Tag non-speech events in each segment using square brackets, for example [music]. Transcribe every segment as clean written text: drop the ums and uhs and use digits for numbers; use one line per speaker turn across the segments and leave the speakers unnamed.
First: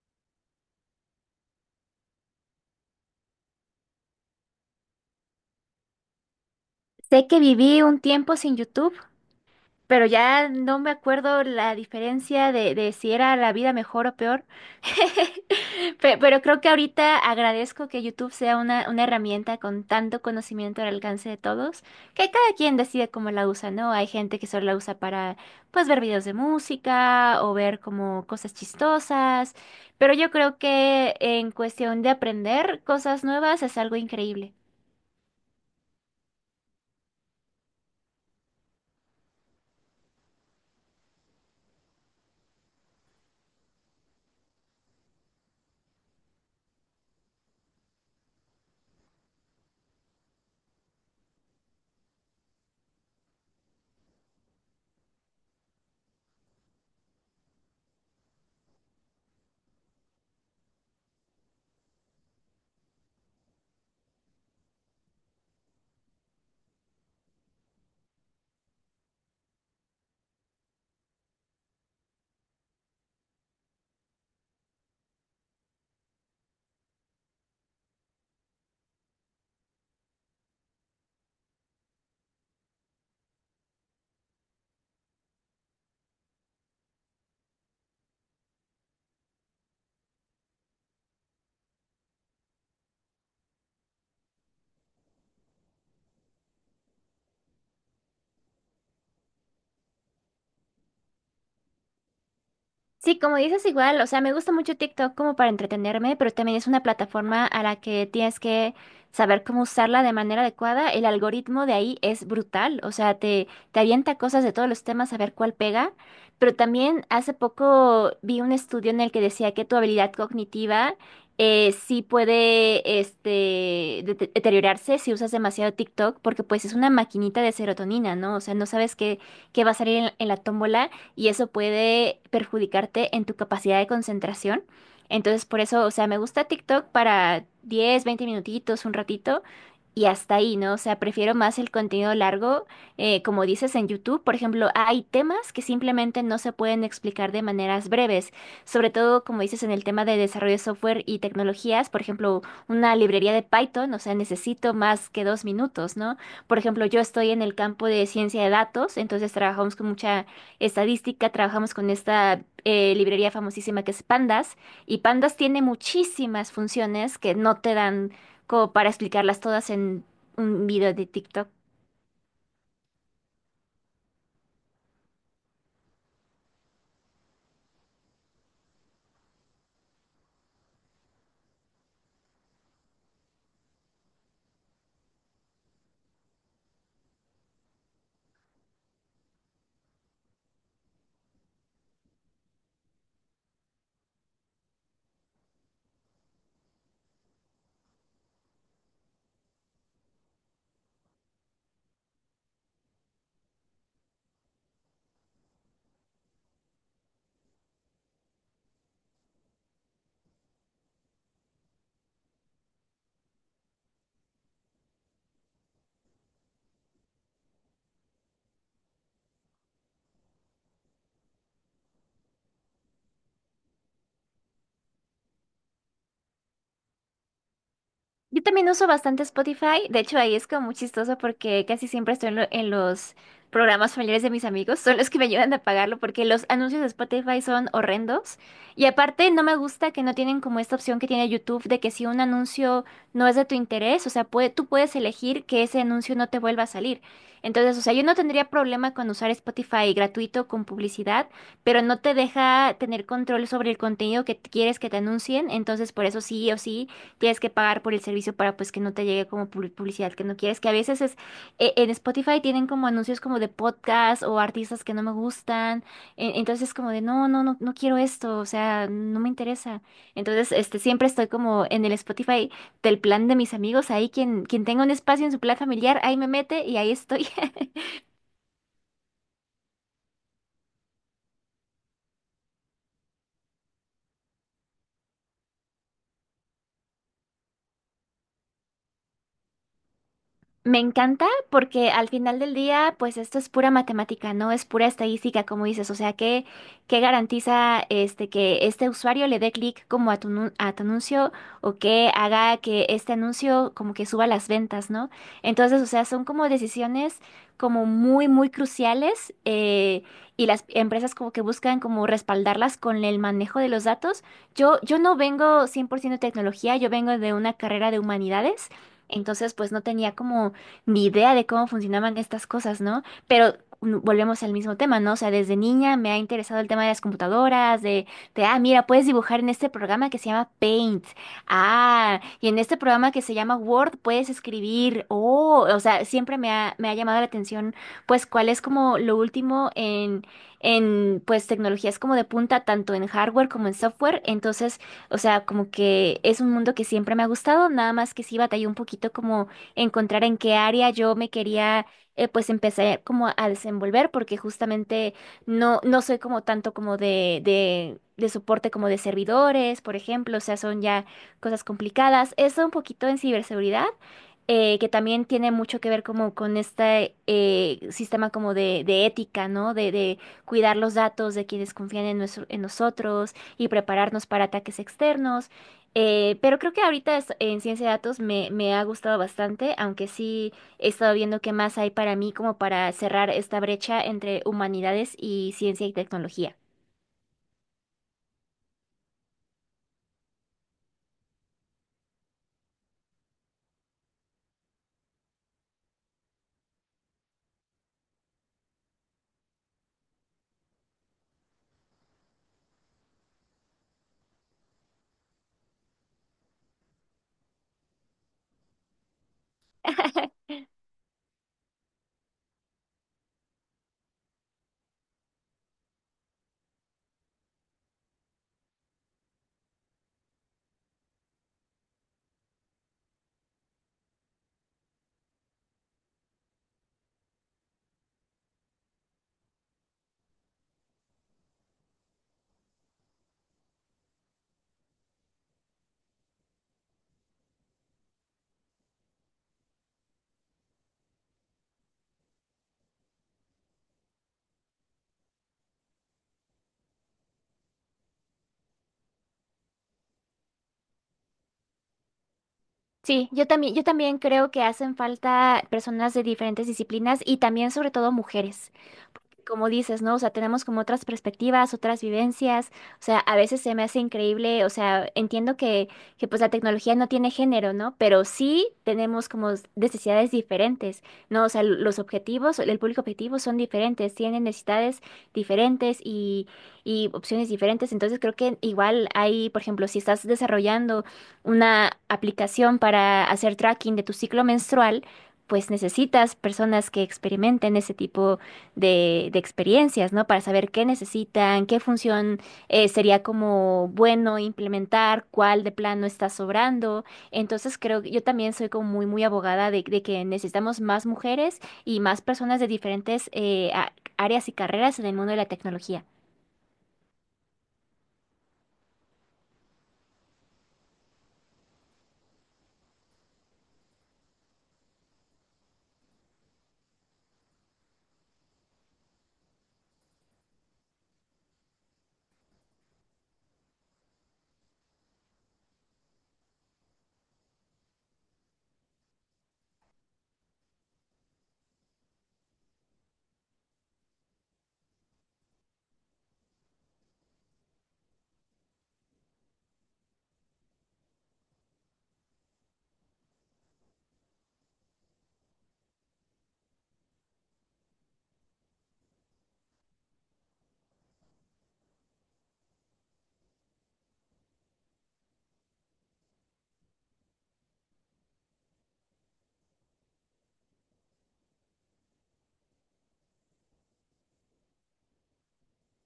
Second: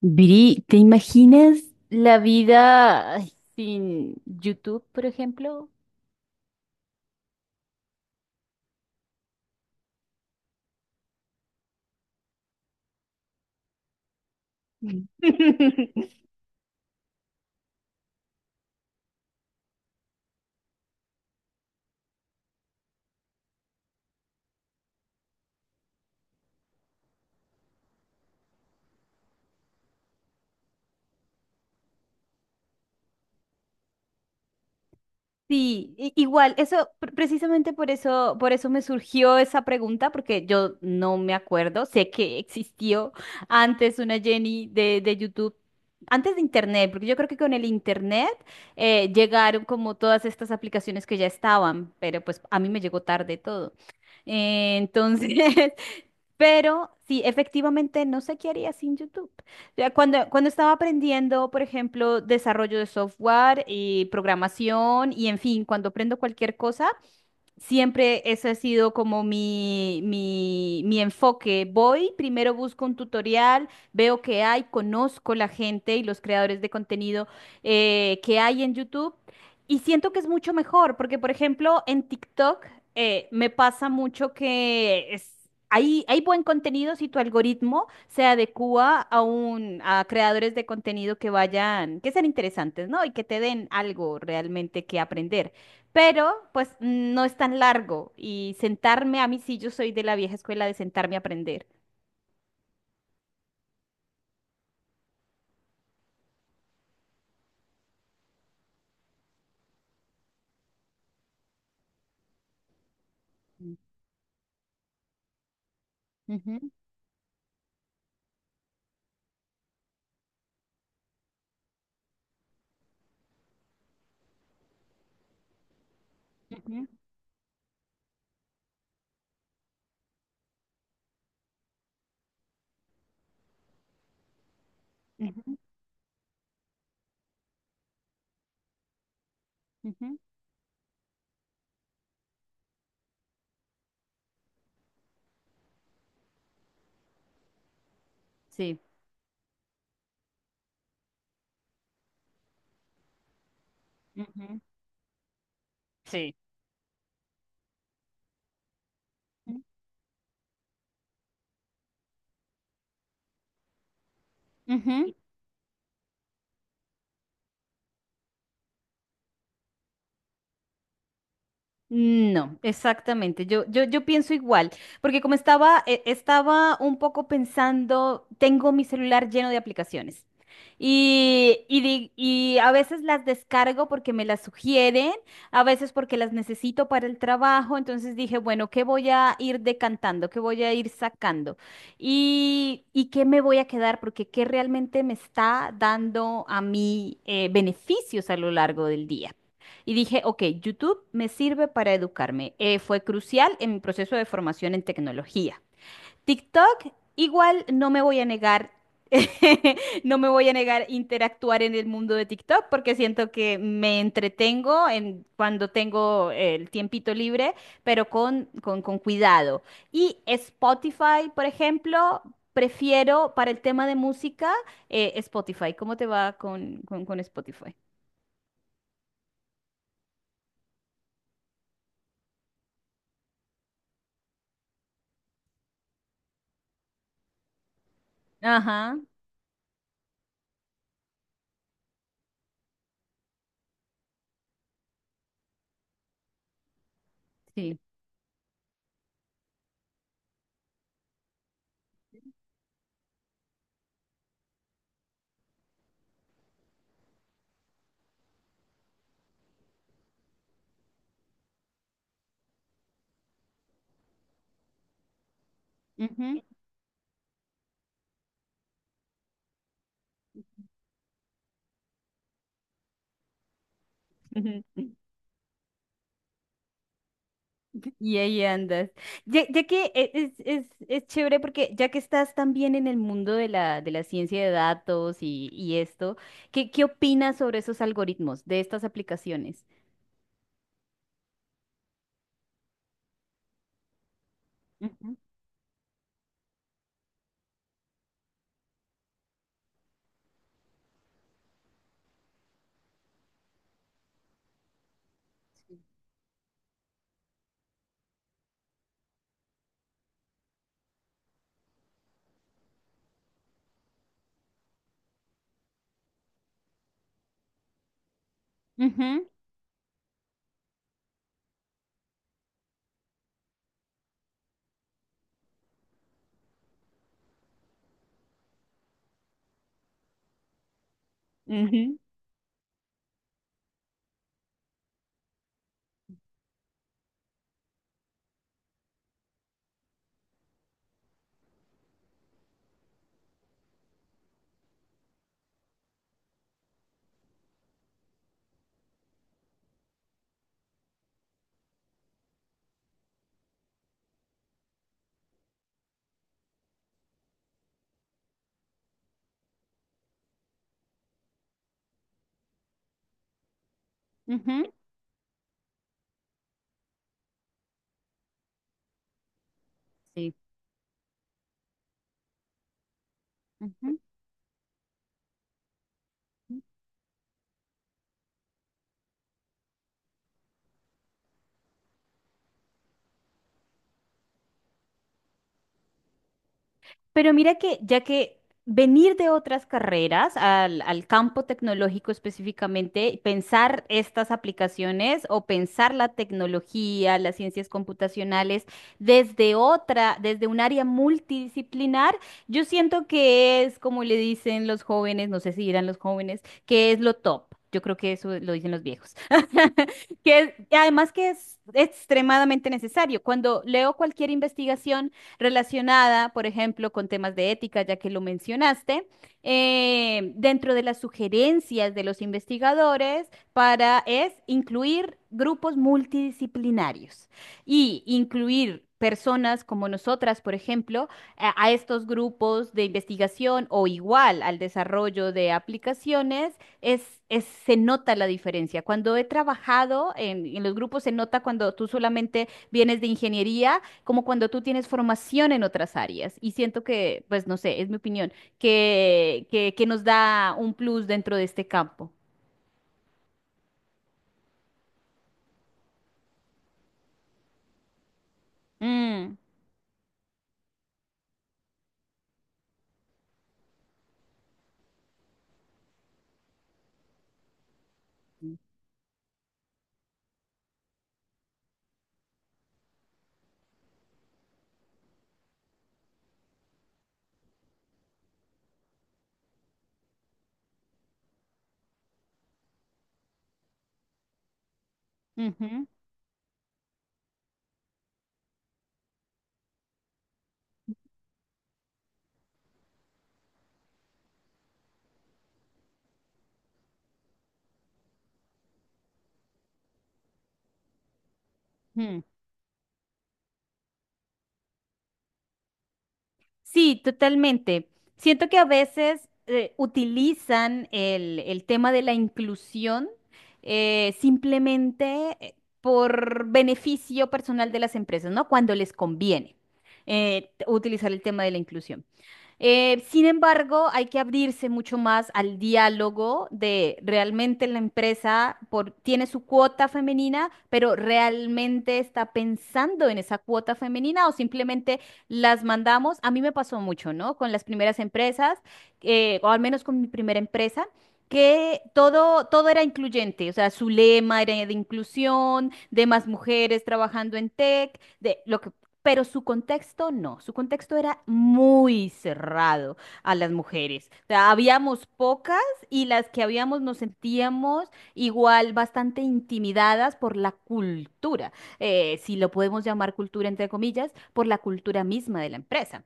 Viri, ¿te imaginas la vida sin YouTube, por ejemplo?
Sé que viví un tiempo sin YouTube, pero ya no me acuerdo la diferencia de si era la vida mejor o peor.
Mm.
[laughs]
[laughs]
Pero creo que ahorita agradezco que YouTube sea una herramienta con tanto conocimiento al alcance de todos, que cada quien decide cómo la usa, ¿no? Hay gente que solo la usa para, pues, ver videos de música o ver como cosas chistosas, pero yo creo que en cuestión de aprender cosas nuevas es algo increíble.
Sí, igual, eso, precisamente por eso me surgió esa pregunta, porque yo no me acuerdo, sé que existió antes una Jenny de, YouTube, antes de Internet, porque yo creo que con el Internet llegaron como todas estas aplicaciones que ya estaban, pero pues a mí me llegó tarde todo. Eh, Entonces, [laughs] Pero sí, efectivamente, no sé qué haría sin YouTube. Ya cuando estaba aprendiendo, por ejemplo, desarrollo de software y programación y, en fin, cuando aprendo cualquier cosa, siempre ese ha sido como mi enfoque. Voy, primero busco un tutorial, veo qué hay, conozco la gente y los creadores de contenido que hay en YouTube y siento que es mucho mejor porque, por ejemplo, en TikTok me pasa mucho hay, buen contenido si tu algoritmo se adecua a, a creadores de contenido que vayan, que sean interesantes, ¿no? Y que te den algo realmente que aprender, pero pues no es tan largo, y sentarme a mí sí, yo soy de la vieja escuela de sentarme a aprender.
Sí, como dices igual, o sea, me gusta mucho TikTok como para entretenerme, pero también es una plataforma a la que tienes que saber cómo usarla de manera adecuada. El algoritmo de ahí es brutal, o sea, te,
Mm.
te avienta cosas de todos los temas a ver cuál pega, pero
Ujú,
también hace poco vi un estudio en el que decía que tu habilidad cognitiva sí puede este, deteriorarse si usas demasiado TikTok, porque pues es
ujú,
una maquinita de serotonina, ¿no? O sea, no sabes qué, qué va a salir en la tómbola y eso puede perjudicarte en tu capacidad de concentración. Entonces,
ujú,
por eso, o sea, me gusta TikTok para 10 20 minutitos, un ratito y
ujú,
hasta ahí, ¿no? O sea, prefiero más el contenido largo, como dices en YouTube, por ejemplo, hay temas que simplemente no se pueden explicar de maneras breves,
sí.
sobre todo, como dices, en el tema de desarrollo de software y tecnologías, por ejemplo, una librería de Python, o sea,
Ujú.
necesito más que dos minutos, ¿no?
Sí.
Por ejemplo, yo estoy en el campo de ciencia de datos, entonces
Ujú.
trabajamos con mucha estadística, trabajamos con esta librería famosísima que es Pandas, y
Ujú.
Pandas tiene muchísimas funciones que no te dan como para explicarlas todas en un video de TikTok.
No, exactamente. Yo pienso igual, porque como estaba, estaba un poco pensando, tengo mi celular lleno de aplicaciones y a veces las descargo porque me las sugieren, a veces porque las necesito para el trabajo. Entonces dije, bueno, ¿qué voy a ir decantando? ¿Qué voy a ir sacando? ¿Y qué me voy a quedar? Porque ¿qué realmente me está dando a mí beneficios a lo largo del día? Y dije, ok, YouTube me sirve para educarme. Fue crucial en mi proceso de formación en tecnología. TikTok, igual no me voy a negar, [laughs] no me voy a negar interactuar en el mundo de TikTok porque siento que me entretengo en, cuando tengo el tiempito libre, pero con cuidado. Y Spotify, por ejemplo, prefiero para el tema de música, Spotify. ¿Cómo te va con Spotify?
Yo también uso bastante Spotify, de hecho ahí es como muy chistoso porque casi siempre estoy en, en los programas familiares de mis amigos, son los que me ayudan a pagarlo porque los anuncios de Spotify son horrendos y
Ajá,
aparte no me gusta que no tienen como esta opción que tiene YouTube de que si un anuncio no es de tu interés, o sea, tú puedes elegir que ese anuncio no te vuelva a salir.
sí.
Entonces, o sea, yo no tendría problema con usar Spotify gratuito con publicidad, pero no te deja tener control sobre el contenido que quieres que te anuncien, entonces por eso sí o sí tienes que pagar por el servicio para pues que no te llegue como publicidad que no quieres, que a veces es en Spotify tienen como anuncios como de podcast o artistas que no me gustan,
Ujú.
entonces es como de no, no, no, no quiero esto, o sea, no me interesa. Entonces, este, siempre estoy como en el Spotify del plan de mis amigos, ahí quien,
Ujú.
quien tenga un
[laughs]
espacio en su plan familiar, ahí me mete y ahí estoy. [laughs]
Y ahí andas. Ya que es chévere, porque ya que estás también en el mundo de de la ciencia de datos y esto, qué opinas sobre esos algoritmos de estas aplicaciones?
Me encanta porque al final del día, pues esto es pura matemática, no es pura
Ujú,
estadística, como dices. O sea, qué qué garantiza este que este usuario le dé clic como a tu, a tu anuncio o que haga que este anuncio como que suba las ventas, ¿no? Entonces, o sea, son como decisiones como muy, muy cruciales y las empresas como que buscan como respaldarlas con el manejo de los datos. Yo no vengo 100% de tecnología, yo vengo de una carrera de humanidades.
ujú,
Entonces, pues no tenía como ni idea de cómo funcionaban estas cosas, ¿no? Pero volvemos al mismo tema, ¿no? O sea, desde niña me ha interesado el tema de las computadoras, de, ah, mira, puedes dibujar en este programa que se llama Paint.
ujú,
Ah, y en este programa que se llama Word puedes escribir. Oh, o sea, siempre me ha llamado la atención, pues, cuál es como lo último en, pues, tecnologías como de punta, tanto en hardware como en software. Entonces, o sea, como que es un mundo que siempre me ha gustado, nada más que sí batallé un poquito como encontrar en qué área yo me quería pues empezar como a desenvolver porque justamente no, no soy como tanto como de soporte como de servidores, por ejemplo, o sea, son ya cosas complicadas. Eso un poquito en ciberseguridad
ujú,
que también tiene mucho que ver como con este sistema como de ética, ¿no? De
sí.
cuidar los datos de quienes confían en, en nosotros y
Ujú.
prepararnos para ataques externos. Pero creo que ahorita en ciencia de datos me, me ha gustado bastante, aunque sí he estado viendo qué más hay para mí como para cerrar esta brecha entre humanidades y ciencia y tecnología.
Pero mira, que ya que venir de otras carreras al, al campo tecnológico específicamente, pensar estas aplicaciones o pensar la tecnología, las ciencias computacionales desde otra, desde un área multidisciplinar, yo siento que es como le dicen los jóvenes, no sé si dirán los jóvenes, que es lo top. Yo creo que eso lo dicen los viejos. [laughs] Y además que es extremadamente necesario. Cuando leo cualquier investigación relacionada, por ejemplo, con temas de ética, ya que lo mencionaste, dentro de las sugerencias de los investigadores para es incluir grupos multidisciplinarios y incluir personas como nosotras, por ejemplo, a estos grupos de investigación o igual al desarrollo de aplicaciones, se nota la diferencia. Cuando he trabajado en los grupos, se nota cuando tú solamente vienes de ingeniería como cuando tú tienes formación en otras áreas. Y siento que, pues no sé, es mi opinión, que nos da un plus dentro de este campo.
Sí, yo también creo que hacen falta personas de diferentes disciplinas y también sobre todo mujeres.
Mm.
Como dices, ¿no? O sea, tenemos como otras perspectivas, otras vivencias. O sea, a veces se me hace increíble, o sea, entiendo que pues la tecnología no tiene género, ¿no? Pero sí tenemos como necesidades diferentes, ¿no? O sea, los objetivos, el público objetivo son diferentes, tienen necesidades diferentes y opciones diferentes. Entonces creo que igual hay, por ejemplo, si estás desarrollando una aplicación para hacer tracking de tu ciclo menstrual, pues
Ujú,
necesitas personas que experimenten ese tipo de experiencias, ¿no? Para saber qué necesitan, qué función sería como bueno implementar, cuál de plano está sobrando. Entonces creo que yo también soy como muy, muy abogada de que necesitamos más mujeres y más
ujú.
personas de diferentes áreas y carreras en el mundo de la tecnología.
Sí, totalmente. Siento que a veces utilizan el tema de la inclusión simplemente por beneficio personal de las empresas, ¿no? Cuando les conviene utilizar el tema de la inclusión. Sin embargo, hay que abrirse mucho más al diálogo de realmente la empresa tiene su cuota femenina, pero realmente está pensando en esa cuota femenina o simplemente las mandamos. A mí me pasó mucho, ¿no? Con las primeras empresas, o al menos con mi primera empresa, que todo era incluyente, o sea, su lema era de inclusión, de más mujeres trabajando en tech, de lo que, pero su contexto no, su contexto era muy cerrado a las mujeres. O sea, habíamos pocas y las que habíamos nos sentíamos igual bastante intimidadas por la cultura, si lo podemos llamar cultura entre comillas, por la cultura misma de la empresa.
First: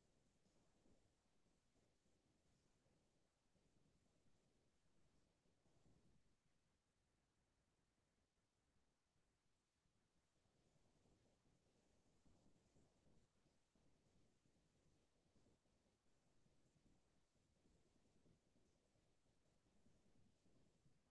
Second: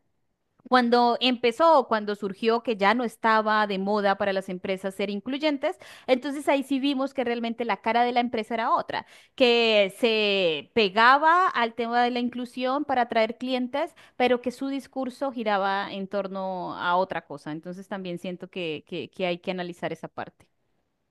Cuando empezó, o cuando surgió que ya no estaba de moda para las empresas ser incluyentes, entonces ahí sí vimos que realmente la cara de la empresa era otra, que se pegaba al tema de la inclusión para atraer clientes, pero que su discurso giraba en torno a otra cosa. Entonces también siento que hay que analizar esa parte.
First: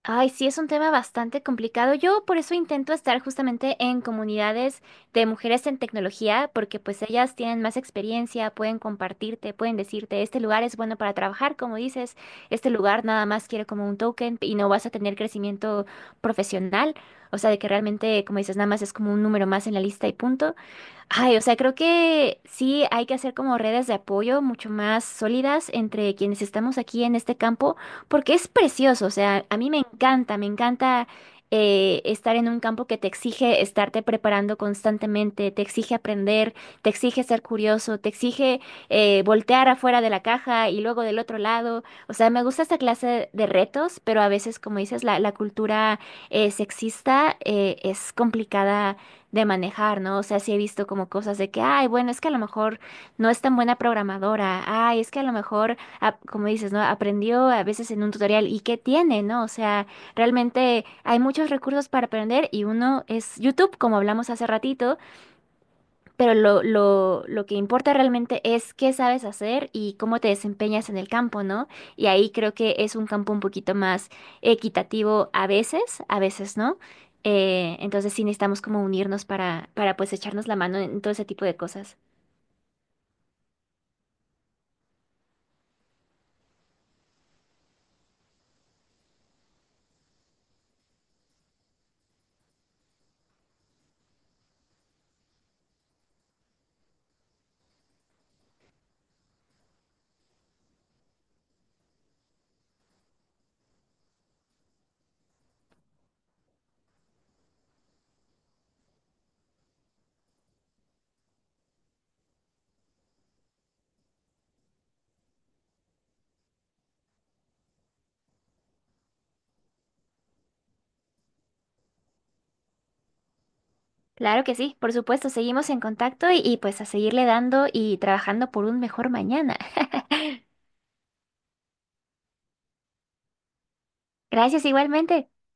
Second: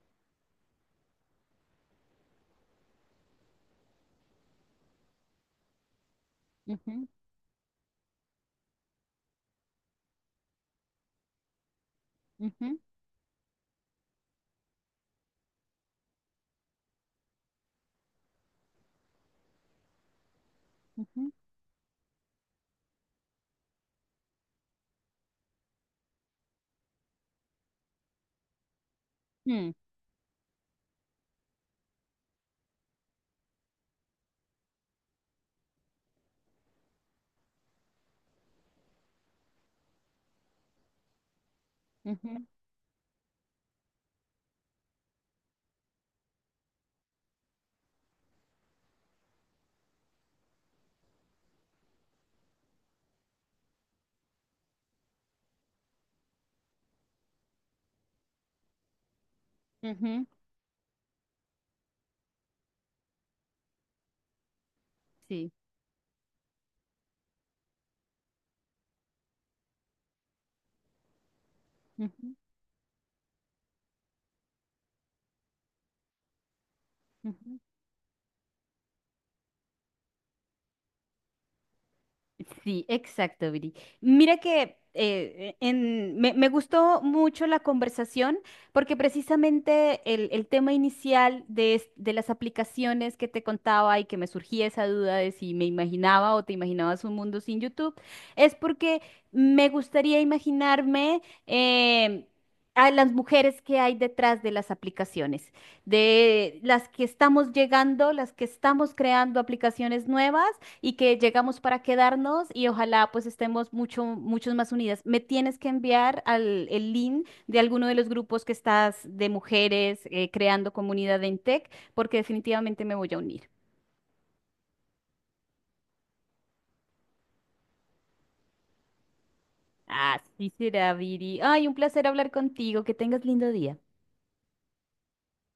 Ay, sí, es un tema bastante complicado. Yo por eso intento estar justamente en comunidades de mujeres en tecnología, porque pues
Ujú,
ellas tienen más experiencia, pueden compartirte, pueden decirte, este lugar es bueno para trabajar, como dices, este
ujú,
lugar nada más quiere como un token y no vas a tener crecimiento profesional, o sea, de que realmente, como dices, nada más es como un número más en la lista y punto.
ujú,
Ay, o sea, creo que sí hay que hacer como redes de apoyo mucho más sólidas entre quienes estamos aquí en este campo, porque es precioso, o sea, a mí
mm,
me encanta estar en un campo que te exige estarte preparando constantemente, te exige aprender, te exige ser curioso, te exige voltear afuera de la caja y luego del otro lado, o sea, me
ujú,
gusta esta clase de retos, pero a veces, como dices, la cultura sexista es complicada de manejar, ¿no? O sea, sí he visto como cosas de que, ay, bueno, es que a lo mejor no es tan buena programadora, ay, es que a lo mejor, ah, como dices, ¿no? Aprendió a veces en un tutorial y qué tiene, ¿no? O sea,
ujú,
realmente hay muchos recursos para aprender y uno es YouTube, como hablamos hace ratito,
sí.
pero lo que importa realmente es qué sabes hacer y cómo te desempeñas en el campo, ¿no? Y ahí
Ujú,
creo que es un campo un poquito más equitativo a veces no.
ujú.
Entonces sí necesitamos como unirnos para pues echarnos la mano en todo ese tipo de cosas.
Sí, exacto, Viri. Mira que me gustó mucho la conversación, porque precisamente el tema inicial de las aplicaciones que te contaba y que me surgía esa duda de si me imaginaba o te imaginabas un mundo sin YouTube, es porque me gustaría imaginarme em, a las mujeres que hay detrás de las aplicaciones, de las que estamos llegando, las que estamos creando aplicaciones nuevas y que llegamos para quedarnos, y ojalá pues estemos mucho, muchos más unidas. Me tienes que enviar al, el link de alguno de los grupos que estás de mujeres creando comunidad en Tech, porque definitivamente me voy a unir.
Claro que sí, por supuesto, seguimos en contacto y pues a seguirle dando y trabajando por un mejor mañana.
Así será, Viri. Ay, un placer hablar contigo. Que tengas lindo día.
[laughs] Gracias igualmente.